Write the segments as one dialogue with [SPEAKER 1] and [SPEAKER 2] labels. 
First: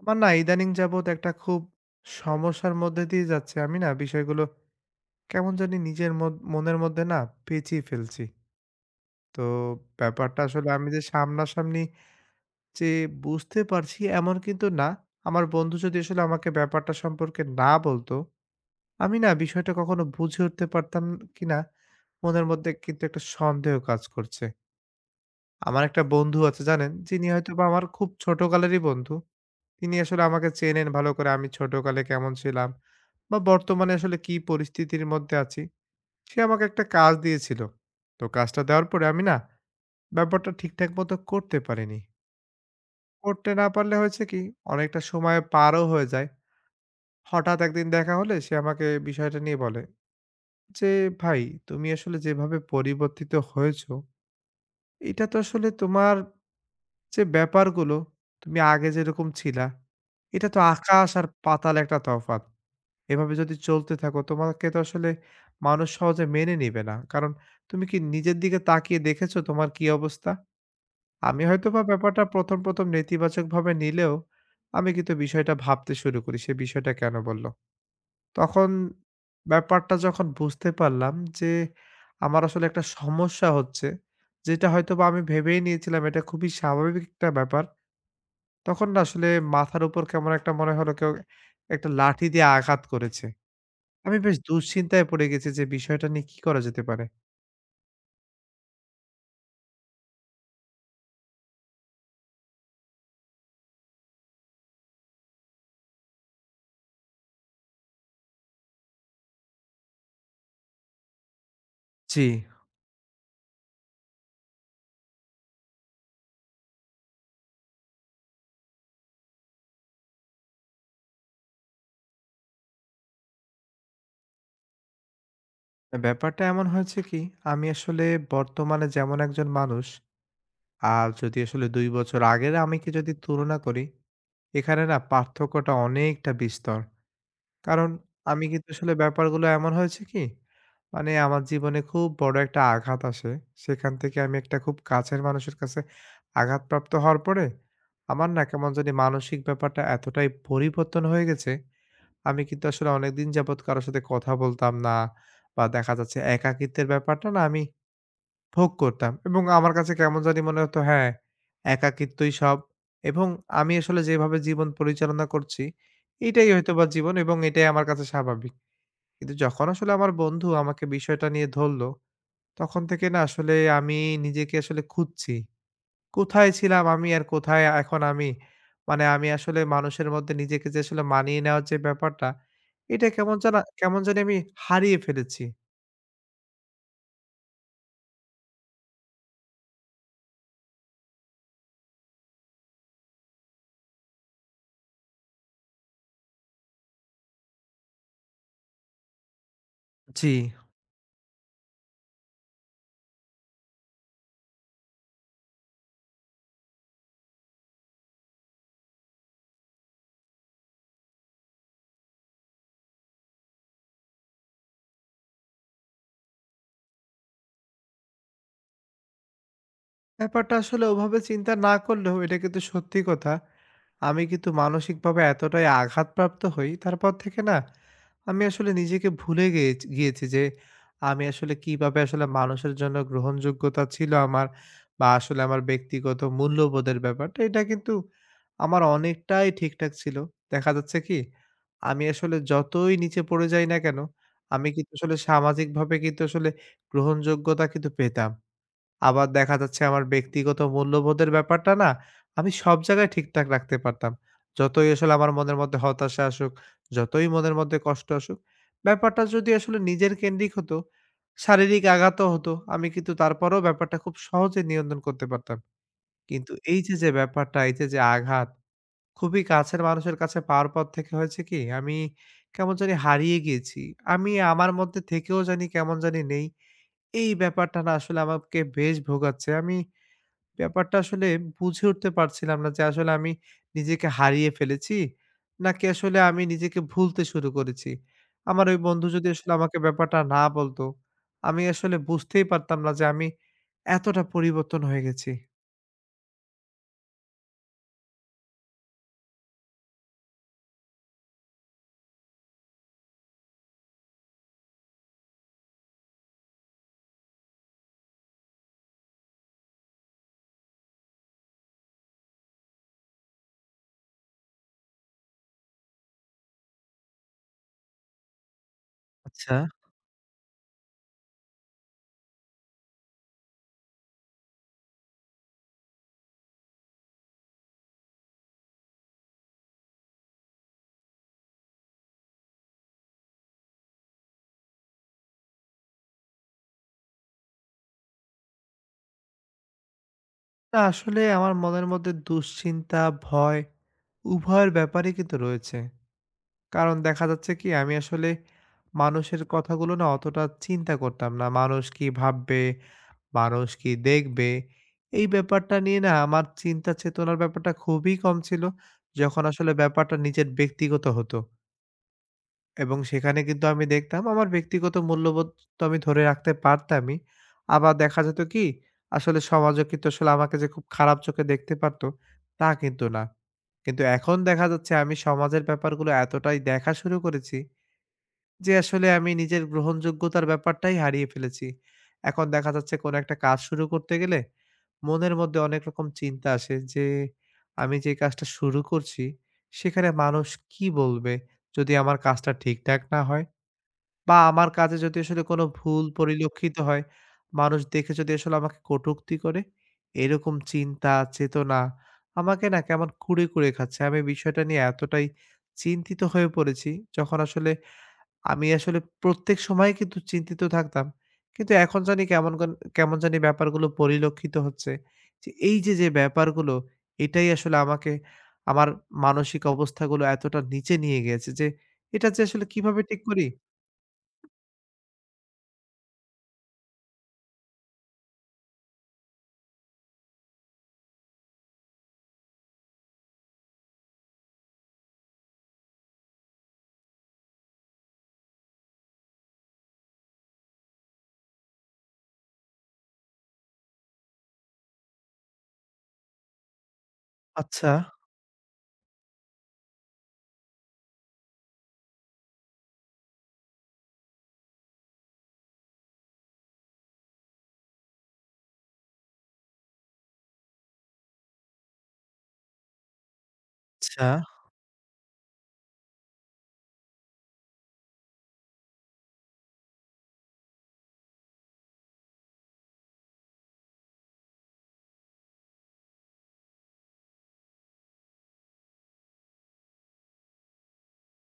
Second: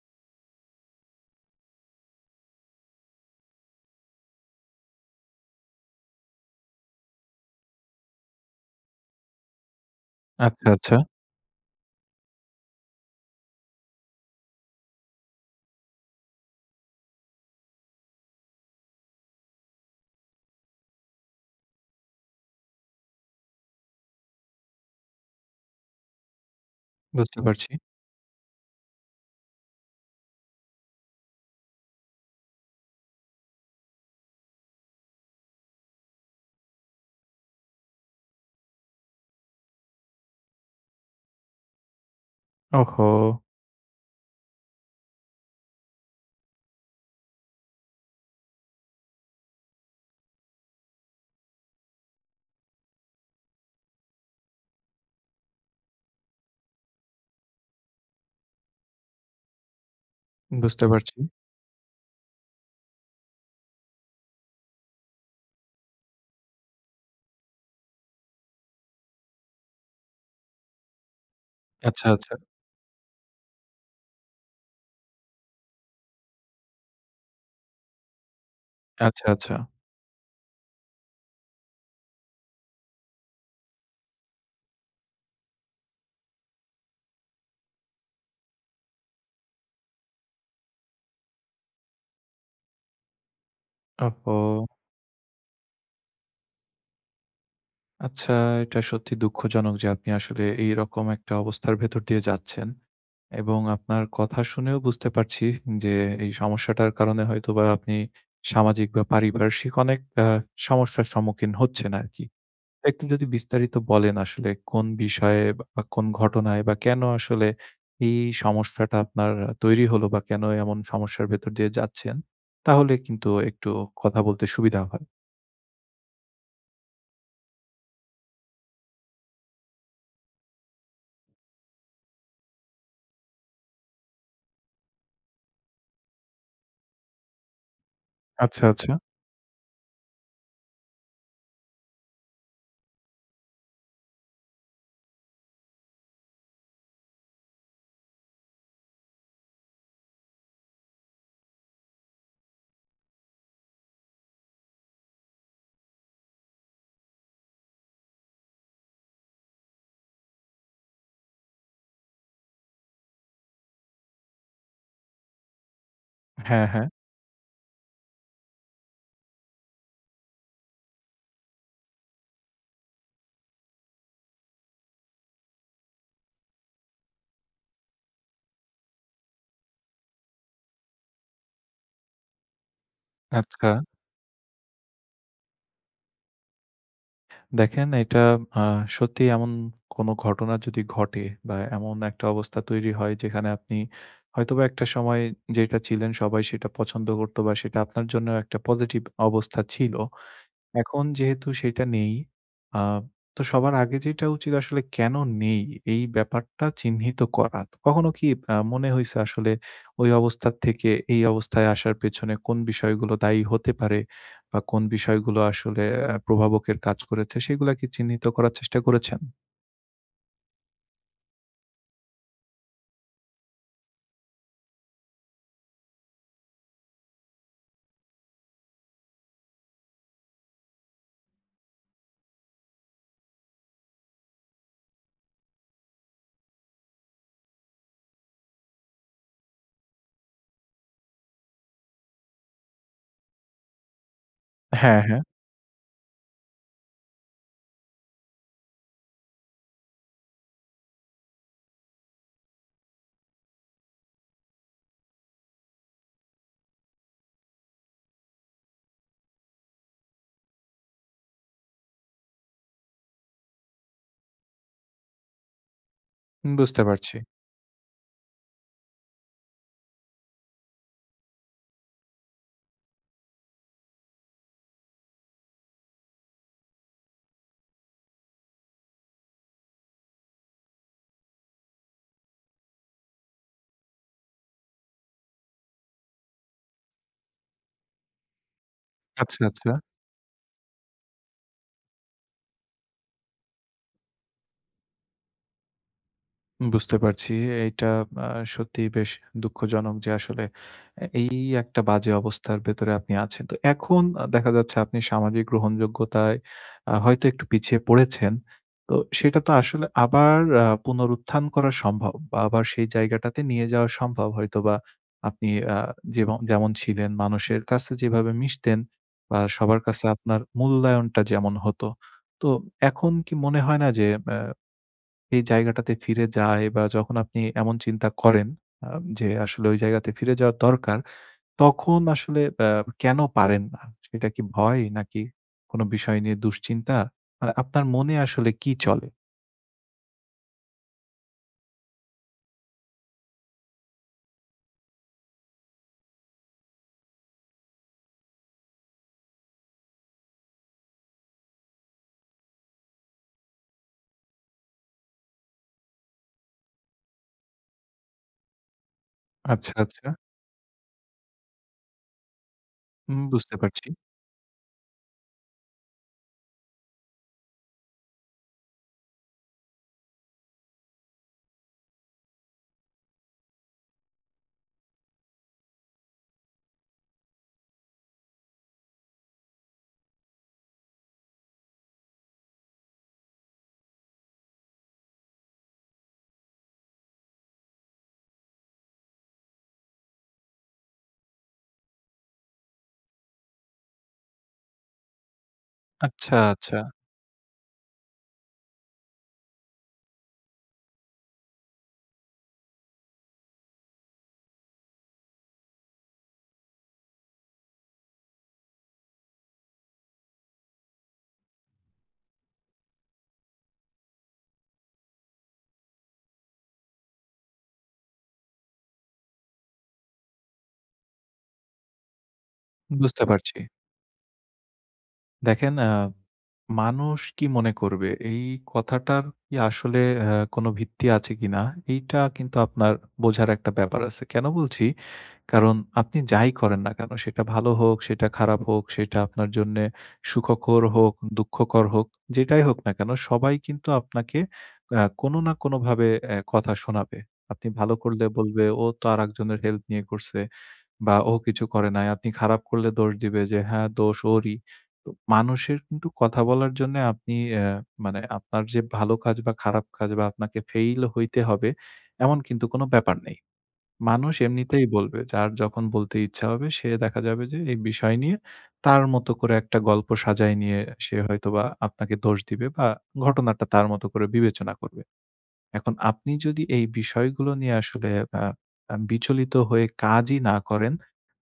[SPEAKER 1] আমার না ইদানিং যাবৎ একটা খুব সমস্যার মধ্যে দিয়ে যাচ্ছে। আমি না বিষয়গুলো কেমন জানি নিজের মনের মধ্যে না পেঁচিয়ে ফেলছি। তো ব্যাপারটা
[SPEAKER 2] আচ্ছা,
[SPEAKER 1] আসলে আমি
[SPEAKER 2] আচ্ছা।
[SPEAKER 1] যে সামনাসামনি যে বুঝতে পারছি এমন কিন্তু না। আমার বন্ধু যদি আসলে আমাকে ব্যাপারটা সম্পর্কে না বলতো, আমি না বিষয়টা কখনো বুঝে উঠতে পারতাম কিনা মনের মধ্যে কিন্তু একটা সন্দেহ কাজ করছে। আমার একটা বন্ধু আছে জানেন, যিনি
[SPEAKER 2] বুঝতে
[SPEAKER 1] হয়তোবা
[SPEAKER 2] পারছি।
[SPEAKER 1] আমার খুব ছোটকালেরই বন্ধু। তিনি আসলে আমাকে চেনেন ভালো করে আমি ছোটকালে কেমন ছিলাম বা বর্তমানে আসলে কি পরিস্থিতির মধ্যে আছি। সে আমাকে একটা কাজ দিয়েছিল। তো কাজটা দেওয়ার পরে আমি না ব্যাপারটা ঠিকঠাক মতো করতে পারিনি।
[SPEAKER 2] ওহো!
[SPEAKER 1] করতে না পারলে হয়েছে কি, অনেকটা সময় পারও হয়ে যায়। হঠাৎ একদিন দেখা হলে সে আমাকে বিষয়টা নিয়ে বলে যে, ভাই, তুমি আসলে যেভাবে পরিবর্তিত হয়েছো, এটা তো আসলে তোমার যে ব্যাপারগুলো তুমি আগে যেরকম ছিলা, এটা তো
[SPEAKER 2] বুঝতে
[SPEAKER 1] আকাশ
[SPEAKER 2] পারছি।
[SPEAKER 1] আর পাতাল একটা তফাৎ। এভাবে যদি চলতে থাকো তোমাকে তো আসলে মানুষ সহজে মেনে নিবে না। কারণ তুমি কি নিজের দিকে তাকিয়ে দেখেছো তোমার কি অবস্থা? আমি হয়তোবা
[SPEAKER 2] আচ্ছা,
[SPEAKER 1] ব্যাপারটা
[SPEAKER 2] আচ্ছা,
[SPEAKER 1] ১ম নেতিবাচকভাবে নিলেও আমি কিন্তু বিষয়টা ভাবতে শুরু করি সে বিষয়টা কেন বলল? তখন
[SPEAKER 2] আচ্ছা, আচ্ছা।
[SPEAKER 1] ব্যাপারটা যখন বুঝতে পারলাম যে আমার আসলে একটা সমস্যা হচ্ছে, যেটা হয়তোবা আমি ভেবেই নিয়েছিলাম এটা খুবই স্বাভাবিক একটা ব্যাপার। তখন না আসলে মাথার উপর কেমন একটা মনে হলো কেউ একটা লাঠি দিয়ে আঘাত করেছে। আমি
[SPEAKER 2] ওহো!
[SPEAKER 1] বেশ দুশ্চিন্তায় পড়ে গেছি যে বিষয়টা নিয়ে কি করা যেতে পারে?
[SPEAKER 2] আচ্ছা, এটা সত্যি দুঃখজনক যে আপনি আসলে এইরকম একটা অবস্থার ভেতর দিয়ে যাচ্ছেন। এবং আপনার কথা শুনেও বুঝতে পারছি যে এই সমস্যাটার কারণে হয়তোবা আপনি সামাজিক বা পারিপার্শ্বিক অনেক সমস্যার সম্মুখীন হচ্ছেন
[SPEAKER 1] জি।
[SPEAKER 2] আরকি। একটু যদি বিস্তারিত বলেন আসলে কোন বিষয়ে বা কোন ঘটনায় বা কেন আসলে এই সমস্যাটা আপনার তৈরি হলো বা কেন এমন সমস্যার ভেতর দিয়ে যাচ্ছেন? তাহলে কিন্তু একটু কথা বলতে সুবিধা হয়।
[SPEAKER 1] ব্যাপারটা এমন হয়েছে কি, আমি আসলে বর্তমানে যেমন একজন মানুষ আর যদি আসলে ২ বছর আগের আমিকে যদি তুলনা করি, এখানে না পার্থক্যটা অনেকটা বিস্তর। কারণ আমি
[SPEAKER 2] আচ্ছা,
[SPEAKER 1] কিন্তু
[SPEAKER 2] আচ্ছা।
[SPEAKER 1] আসলে ব্যাপারগুলো এমন হয়েছে কি, মানে আমার জীবনে খুব বড় একটা আঘাত আসে। সেখান থেকে আমি একটা খুব কাছের মানুষের কাছে আঘাতপ্রাপ্ত হওয়ার পরে আমার না কেমন জানি মানসিক ব্যাপারটা এতটাই পরিবর্তন হয়ে গেছে। আমি কিন্তু আসলে অনেকদিন যাবৎ কারো সাথে কথা বলতাম না বা দেখা যাচ্ছে একাকিত্বের ব্যাপারটা না আমি ভোগ করতাম এবং আমার কাছে কেমন জানি মনে হতো হ্যাঁ, একাকিত্বই সব। এবং আমি আসলে যেভাবে জীবন পরিচালনা করছি এটাই
[SPEAKER 2] হ্যাঁ,
[SPEAKER 1] হয়তো বা
[SPEAKER 2] হ্যাঁ।
[SPEAKER 1] জীবন এবং এটাই আমার কাছে স্বাভাবিক। কিন্তু যখন আসলে আমার বন্ধু আমাকে বিষয়টা নিয়ে ধরলো তখন থেকে না আসলে আমি নিজেকে আসলে খুঁজছি কোথায় ছিলাম আমি আর কোথায় এখন আমি? মানে আমি আসলে মানুষের মধ্যে নিজেকে যে আসলে মানিয়ে নেওয়ার যে ব্যাপারটা, এটা
[SPEAKER 2] আচ্ছা।
[SPEAKER 1] কেমন জানি আমি হারিয়ে ফেলেছি।
[SPEAKER 2] দেখেন এটা আ সত্যি এমন কোনো ঘটনা যদি ঘটে বা এমন একটা অবস্থা তৈরি হয় যেখানে আপনি হয়তোবা একটা সময় যেটা ছিলেন সবাই সেটা পছন্দ করত বা সেটা আপনার জন্য একটা পজিটিভ অবস্থা ছিল।
[SPEAKER 1] জি।
[SPEAKER 2] এখন যেহেতু সেটা নেই, আ তো সবার আগে যেটা উচিত আসলে কেন নেই এই ব্যাপারটা চিহ্নিত করা। তো কখনো কি মনে হইছে আসলে ওই অবস্থা থেকে এই অবস্থায় আসার পেছনে কোন বিষয়গুলো দায়ী হতে পারে বা কোন বিষয়গুলো আসলে প্রভাবকের কাজ করেছে সেগুলা কি চিহ্নিত করার চেষ্টা করেছেন?
[SPEAKER 1] ব্যাপারটা আসলে ওভাবে চিন্তা না করলেও এটা কিন্তু সত্যি কথা। আমি কিন্তু মানসিকভাবে এতটাই আঘাতপ্রাপ্ত হই, তারপর থেকে না আমি আসলে নিজেকে ভুলে গিয়েছ গিয়েছি যে আমি আসলে কিভাবে আসলে মানুষের জন্য গ্রহণযোগ্যতা ছিল আমার বা আসলে আমার ব্যক্তিগত মূল্যবোধের ব্যাপারটা এটা কিন্তু আমার অনেকটাই ঠিকঠাক ছিল। দেখা যাচ্ছে কি আমি আসলে যতই নিচে পড়ে যাই না কেন, আমি কিন্তু
[SPEAKER 2] হ্যাঁ,
[SPEAKER 1] আসলে
[SPEAKER 2] হ্যাঁ।
[SPEAKER 1] সামাজিকভাবে কিন্তু আসলে গ্রহণযোগ্যতা কিন্তু পেতাম। আবার দেখা যাচ্ছে আমার ব্যক্তিগত মূল্যবোধের ব্যাপারটা না আমি সব জায়গায় ঠিকঠাক রাখতে পারতাম। যতই আসলে আমার মনের মধ্যে হতাশা আসুক, যতই মনের মধ্যে কষ্ট আসুক, ব্যাপারটা যদি আসলে নিজের কেন্দ্রিক হতো, শারীরিক আঘাতও হতো, আমি কিন্তু তারপরেও ব্যাপারটা খুব সহজে নিয়ন্ত্রণ করতে পারতাম। কিন্তু এই
[SPEAKER 2] বুঝতে
[SPEAKER 1] যে, যে
[SPEAKER 2] পারছি।
[SPEAKER 1] ব্যাপারটা, এই যে আঘাত খুবই কাছের মানুষের কাছে পাওয়ার পর থেকে হয়েছে কি আমি কেমন জানি হারিয়ে গিয়েছি। আমি আমার মধ্যে থেকেও জানি কেমন জানি নেই। এই ব্যাপারটা না আসলে আমাকে বেশ ভোগাচ্ছে। আমি ব্যাপারটা আসলে বুঝে উঠতে পারছিলাম না যে আসলে আমি নিজেকে হারিয়ে ফেলেছি নাকি আসলে আমি নিজেকে ভুলতে শুরু করেছি। আমার ওই বন্ধু যদি
[SPEAKER 2] আচ্ছা,
[SPEAKER 1] আসলে
[SPEAKER 2] আচ্ছা।
[SPEAKER 1] আমাকে ব্যাপারটা না বলতো, আমি আসলে বুঝতেই পারতাম না যে আমি এতটা পরিবর্তন হয়ে গেছি।
[SPEAKER 2] বুঝতে পারছি। এইটা আ সত্যিই বেশ দুঃখজনক যে আসলে এই একটা বাজে অবস্থার ভেতরে আপনি আছেন। তো এখন দেখা যাচ্ছে আপনি সামাজিক গ্রহণযোগ্যতায় হয়তো একটু পিছিয়ে পড়েছেন। তো সেটা তো আসলে আবার পুনরুত্থান করা সম্ভব বা আবার সেই জায়গাটাতে নিয়ে যাওয়া সম্ভব। হয়তোবা আপনি আ যেম যেমন ছিলেন মানুষের কাছে যেভাবে মিশতেন বা
[SPEAKER 1] আচ্ছা।
[SPEAKER 2] সবার কাছে আপনার মূল্যায়নটা যেমন হতো। তো এখন কি মনে হয় না যে এই জায়গাটাতে ফিরে যায় বা যখন আপনি এমন চিন্তা করেন আ যে আসলে ওই জায়গাতে ফিরে যাওয়া দরকার, তখন আসলে কেন পারেন না? সেটা কি ভয় নাকি কোনো বিষয় নিয়ে দুশ্চিন্তা? মানে আপনার মনে আসলে কি চলে?
[SPEAKER 1] না আসলে আমার মনের মধ্যে দুশ্চিন্তা, ভয় উভয়ের ব্যাপারই কিন্তু রয়েছে। কারণ দেখা যাচ্ছে কি আমি আসলে মানুষের কথাগুলো না অতটা চিন্তা করতাম না। মানুষ কি ভাববে? মানুষ কি দেখবে? এই ব্যাপারটা নিয়ে না আমার চিন্তা চেতনার ব্যাপারটা খুবই কম ছিল। যখন আসলে
[SPEAKER 2] আচ্ছা, আচ্ছা।
[SPEAKER 1] ব্যাপারটা নিজের ব্যক্তিগত হতো এবং সেখানে
[SPEAKER 2] বুঝতে
[SPEAKER 1] কিন্তু আমি
[SPEAKER 2] পারছি।
[SPEAKER 1] দেখতাম আমার ব্যক্তিগত মূল্যবোধ তো আমি ধরে রাখতে পারতামই। আবার দেখা যেত কি আসলে সমাজও কিন্তু আসলে আমাকে যে খুব খারাপ চোখে দেখতে পারতো তা কিন্তু না। কিন্তু এখন দেখা যাচ্ছে আমি সমাজের ব্যাপারগুলো এতটাই দেখা শুরু করেছি যে আসলে আমি নিজের গ্রহণযোগ্যতার ব্যাপারটাই হারিয়ে ফেলেছি। এখন দেখা যাচ্ছে কোনো একটা কাজ শুরু করতে গেলে মনের মধ্যে অনেক রকম চিন্তা আসে যে, আমি যে কাজটা শুরু করছি, সেখানে মানুষ কি বলবে? যদি আমার কাজটা ঠিকঠাক না হয় বা আমার কাজে যদি আসলে কোনো ভুল
[SPEAKER 2] আচ্ছা,
[SPEAKER 1] পরিলক্ষিত
[SPEAKER 2] আচ্ছা।
[SPEAKER 1] হয়, মানুষ দেখে যদি আসলে আমাকে কটূক্তি করে, এরকম চিন্তা, চেতনা আমাকে না কেমন কুরে, কুরে খাচ্ছে। আমি বিষয়টা নিয়ে এতটাই চিন্তিত হয়ে পড়েছি, যখন আসলে আমি আসলে প্রত্যেক সময় কিন্তু চিন্তিত থাকতাম। কিন্তু এখন জানি কেমন জানি ব্যাপারগুলো পরিলক্ষিত হচ্ছে। যে এই যে ব্যাপারগুলো এটাই আসলে আমাকে আমার মানসিক অবস্থাগুলো এতটা নিচে নিয়ে গিয়েছে যে এটা যে আসলে কিভাবে ঠিক
[SPEAKER 2] বুঝতে
[SPEAKER 1] করি।
[SPEAKER 2] পারছি। দেখেন মানুষ কি মনে করবে? এই কথাটার কি আসলে কোনো ভিত্তি আছে কিনা? এইটা কিন্তু আপনার বোঝার একটা ব্যাপার আছে। কেন বলছি? কারণ আপনি যাই করেন না কেন সেটা ভালো হোক, সেটা খারাপ হোক, সেটা আপনার জন্যে সুখকর হোক, দুঃখকর হোক, যেটাই হোক না কেন সবাই কিন্তু আপনাকে কোনো না কোনোভাবে কথা শোনাবে। আপনি
[SPEAKER 1] আচ্ছা,
[SPEAKER 2] ভালো করলে বলবে, "ও তো আরেকজনের হেল্প নিয়ে করছে।" বা ও কিছু করে নাই। আপনি খারাপ করলে দোষ দিবে যে, "হ্যাঁ, দোষ ওরই।" তো মানুষের কিন্তু কথা বলার জন্যে আপনি মানে আপনার যে ভালো কাজ বা খারাপ কাজ বা আপনাকে ফেইল হইতে হবে, এমন কিন্তু কোনো ব্যাপার নেই।
[SPEAKER 1] আচ্ছা।
[SPEAKER 2] মানুষ এমনিতেই বলবে। যার যখন বলতে ইচ্ছা হবে সে দেখা যাবে যে এই বিষয় নিয়ে তার মতো করে একটা গল্প সাজায় নিয়ে সে হয়তোবা আপনাকে দোষ দিবে বা ঘটনাটা তার মতো করে বিবেচনা করবে। এখন আপনি যদি এই বিষয়গুলো নিয়ে আসলে আ আ বিচলিত হয়ে কাজই না করেন,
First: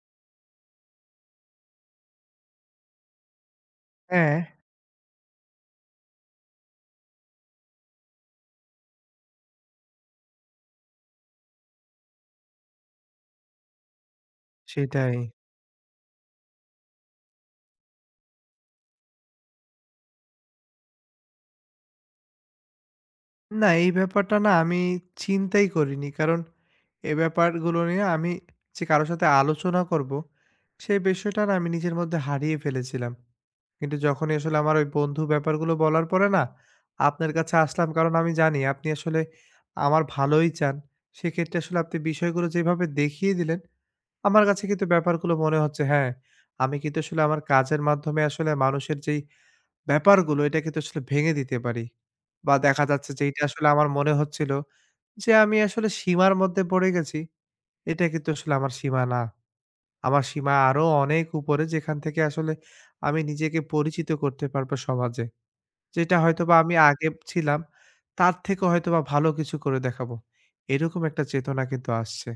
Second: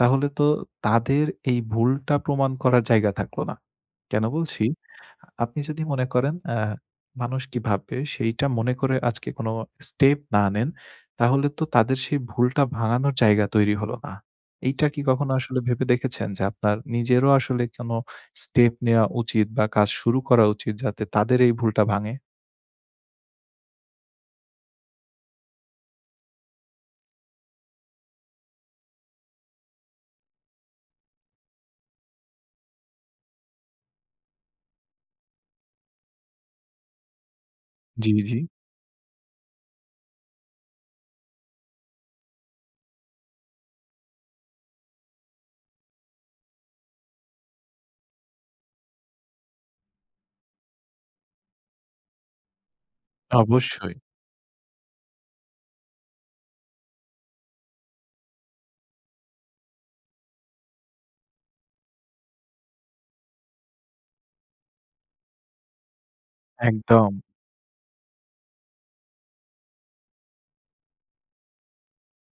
[SPEAKER 2] তাহলে তো তাদের এই ভুলটা প্রমাণ করার জায়গা থাকলো না। কেন
[SPEAKER 1] হ্যাঁ।
[SPEAKER 2] বলছি? আপনি যদি মনে করেন মানুষ কি ভাববে সেইটা মনে করে আজকে কোনো স্টেপ না নেন, তাহলে তো তাদের সেই ভুলটা ভাঙানোর জায়গা তৈরি হলো না। এইটা কি
[SPEAKER 1] সেটাই।
[SPEAKER 2] কখনো আসলে ভেবে দেখেছেন যে আপনার নিজেরও আসলে কোনো স্টেপ নেওয়া উচিত বা কাজ শুরু করা উচিত যাতে তাদের এই ভুলটা ভাঙে?
[SPEAKER 1] না, এই ব্যাপারটা না আমি চিন্তাই করিনি। কারণ এ ব্যাপারগুলো নিয়ে আমি যে কারো সাথে আলোচনা করব, সেই বিষয়টা না আমি নিজের মধ্যে হারিয়ে ফেলেছিলাম। কিন্তু যখনই আসলে আমার ওই বন্ধু ব্যাপারগুলো বলার পরে না আপনার কাছে আসলাম।
[SPEAKER 2] জি,
[SPEAKER 1] কারণ আমি
[SPEAKER 2] জি।
[SPEAKER 1] জানি আপনি আসলে আমার ভালোই চান। সেক্ষেত্রে আসলে আপনি বিষয়গুলো যেভাবে দেখিয়ে দিলেন, আমার কাছে কিন্তু ব্যাপারগুলো মনে হচ্ছে হ্যাঁ, আমি কিন্তু আসলে আমার কাজের মাধ্যমে আসলে মানুষের যেই ব্যাপারগুলো এটাকে তো আসলে ভেঙে দিতে পারি। বা দেখা যাচ্ছে যে এটা আসলে আমার
[SPEAKER 2] অবশ্যই।
[SPEAKER 1] মনে হচ্ছিল যে আমি আসলে সীমার মধ্যে পড়ে গেছি। এটা কিন্তু আসলে আমার সীমা না। আমার সীমা আরো অনেক উপরে যেখান থেকে আসলে আমি নিজেকে পরিচিত করতে পারবো সমাজে। যেটা হয়তোবা আমি আগে
[SPEAKER 2] একদম।
[SPEAKER 1] ছিলাম তার থেকে হয়তোবা ভালো কিছু করে দেখাবো। এরকম একটা চেতনা কিন্তু আসছে।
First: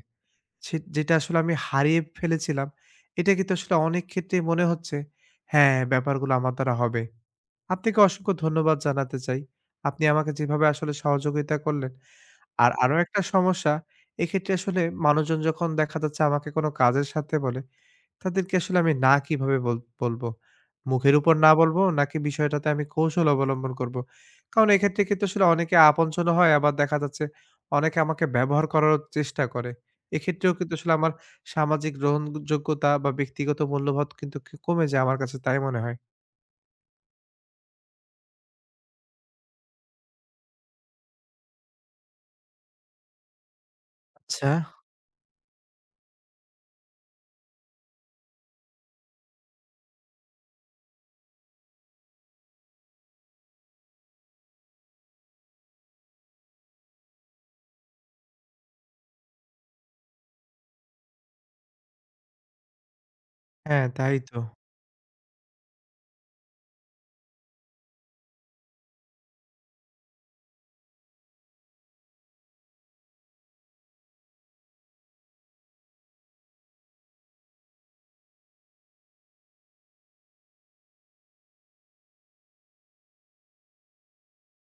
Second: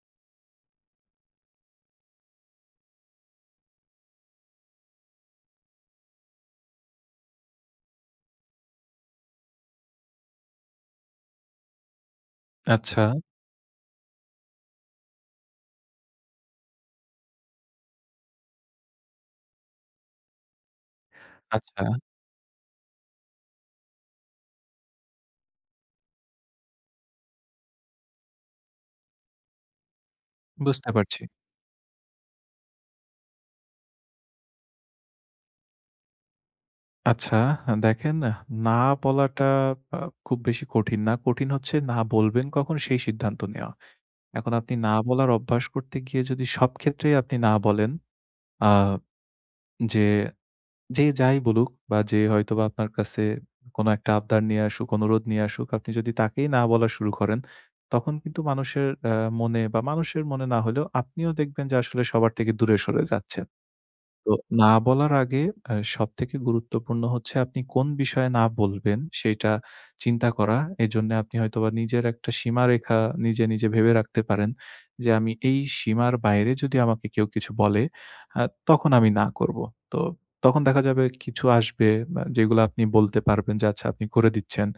[SPEAKER 1] সে যেটা আসলে আমি হারিয়ে ফেলেছিলাম। এটা কিন্তু আসলে অনেক ক্ষেত্রেই মনে হচ্ছে হ্যাঁ, ব্যাপারগুলো আমার দ্বারা হবে। আপনাকে অসংখ্য ধন্যবাদ জানাতে চাই। আপনি আমাকে যেভাবে আসলে সহযোগিতা করলেন। আর আরো
[SPEAKER 2] আচ্ছা,
[SPEAKER 1] একটা সমস্যা, এক্ষেত্রে আসলে মানুষজন যখন দেখা যাচ্ছে আমাকে কোনো কাজের সাথে বলে, তাদেরকে আসলে আমি না কিভাবে বলবো? মুখের উপর না বলবো
[SPEAKER 2] আচ্ছা,
[SPEAKER 1] নাকি বিষয়টাতে আমি কৌশল অবলম্বন করবো? কারণ এক্ষেত্রে কিন্তু আসলে অনেকে আপনজনও হয়, আবার দেখা যাচ্ছে অনেকে আমাকে ব্যবহার করারও চেষ্টা করে। এক্ষেত্রেও কিন্তু
[SPEAKER 2] বুঝতে
[SPEAKER 1] আসলে আমার
[SPEAKER 2] পারছি।
[SPEAKER 1] সামাজিক গ্রহণযোগ্যতা বা ব্যক্তিগত মূল্যবোধ কিন্তু কমে যায় আমার কাছে তাই মনে হয়।
[SPEAKER 2] আচ্ছা, দেখেন না বলাটা আ খুব বেশি কঠিন না। কঠিন হচ্ছে না বলবেন কখন সেই সিদ্ধান্ত নেওয়া।
[SPEAKER 1] আচ্ছা।
[SPEAKER 2] এখন আপনি না বলার অভ্যাস করতে গিয়ে যদি সব ক্ষেত্রেই আপনি না বলেন, আ যে, যে যাই বলুক বা যে হয়তোবা আপনার কাছে কোনো একটা আবদার নিয়ে আসুক, অনুরোধ নিয়ে আসুক, আপনি যদি তাকেই না বলা শুরু করেন, তখন কিন্তু মানুষের মনে বা মানুষের মনে না হলেও আপনিও দেখবেন যে আসলে সবার থেকে দূরে সরে যাচ্ছেন।
[SPEAKER 1] হ্যাঁ, তাই
[SPEAKER 2] তো
[SPEAKER 1] তো।
[SPEAKER 2] না বলার আগে সবথেকে গুরুত্বপূর্ণ হচ্ছে আপনি কোন বিষয়ে না বলবেন সেইটা চিন্তা করা। এজন্যে আপনি হয়তোবা নিজের একটা সীমারেখা নিজে, নিজে ভেবে রাখতে পারেন যে, "আমি এই সীমার বাইরে যদি আমাকে কেউ কিছু বলে, আ তখন আমি না করব।" তো তখন দেখা যাবে কিছু আসবে বা যেগুলো আপনি বলতে পারবেন যে, আচ্ছা আপনি করে দিচ্ছেন।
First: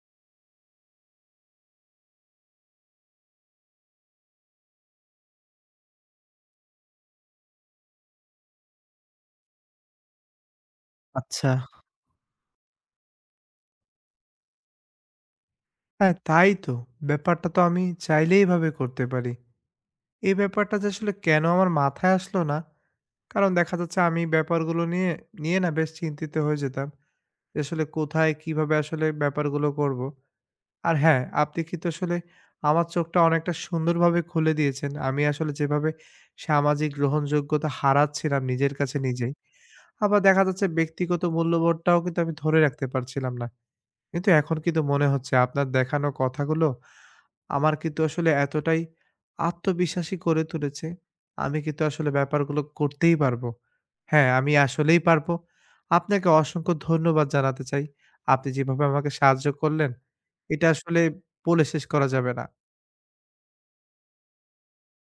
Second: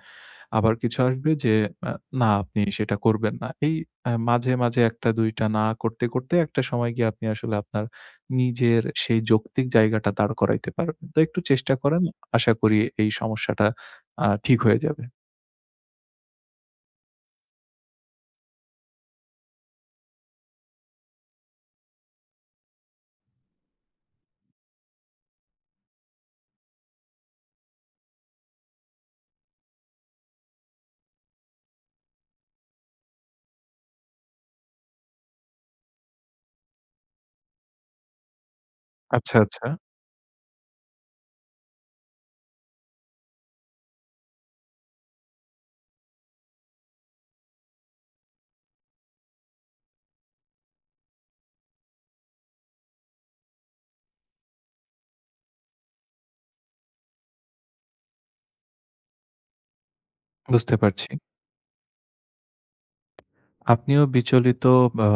[SPEAKER 2] আবার কিছু আসবে যে আ না আপনি সেটা করবেন না। এই মাঝে, মাঝে ১ টা ২ টা না করতে, করতে একটা সময় গিয়ে আপনি আসলে আপনার নিজের সেই যৌক্তিক জায়গাটা দাঁড় করাইতে পারবেন। তো একটু
[SPEAKER 1] আচ্ছা।
[SPEAKER 2] চেষ্টা করেন। আশা করি এই সমস্যাটা ঠিক হয়ে যাবে।
[SPEAKER 1] হ্যাঁ, তাই তো। ব্যাপারটা তো আমি চাইলেই এভাবে করতে পারি। এই ব্যাপারটা যে আসলে কেন আমার মাথায় আসলো না? কারণ দেখা যাচ্ছে আমি ব্যাপারগুলো নিয়ে না বেশ চিন্তিত হয়ে যেতাম। যে আসলে কোথায় কিভাবে আসলে ব্যাপারগুলো করব। আর হ্যাঁ, আপনি কিন্তু আসলে আমার চোখটা অনেকটা সুন্দরভাবে খুলে দিয়েছেন। আমি আসলে যেভাবে সামাজিক গ্রহণযোগ্যতা হারাচ্ছিলাম নিজের কাছে নিজেই।
[SPEAKER 2] আচ্ছা, আচ্ছা।
[SPEAKER 1] আবার দেখা যাচ্ছে ব্যক্তিগত মূল্যবোধটাও কিন্তু আমি ধরে রাখতে পারছিলাম না। কিন্তু এখন কিন্তু মনে হচ্ছে আপনার দেখানো কথাগুলো আমার কিন্তু আসলে এতটাই আত্মবিশ্বাসী করে তুলেছে, আমি কিন্তু আসলে ব্যাপারগুলো করতেই পারবো। হ্যাঁ, আমি আসলেই পারবো। আপনাকে অসংখ্য ধন্যবাদ জানাতে চাই। আপনি যেভাবে আমাকে সাহায্য করলেন, এটা
[SPEAKER 2] বুঝতে
[SPEAKER 1] আসলে
[SPEAKER 2] পারছি।
[SPEAKER 1] বলে শেষ করা যাবে না।
[SPEAKER 2] আপনিও বিচলিত বা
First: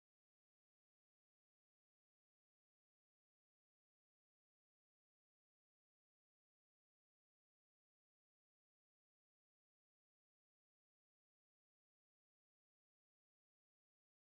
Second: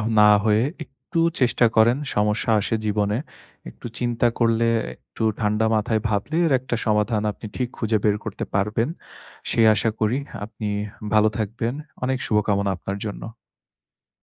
[SPEAKER 2] না হয়ে একটু চেষ্টা করেন, সমস্যা আসে জীবনে। একটু চিন্তা করলে, একটু ঠান্ডা মাথায় ভাবলে এর একটা সমাধান আপনি ঠিক খুঁজে বের করতে পারবেন। সেই আশা করি। আপনি ভালো থাকবেন। অনেক শুভকামনা আপনার জন্য।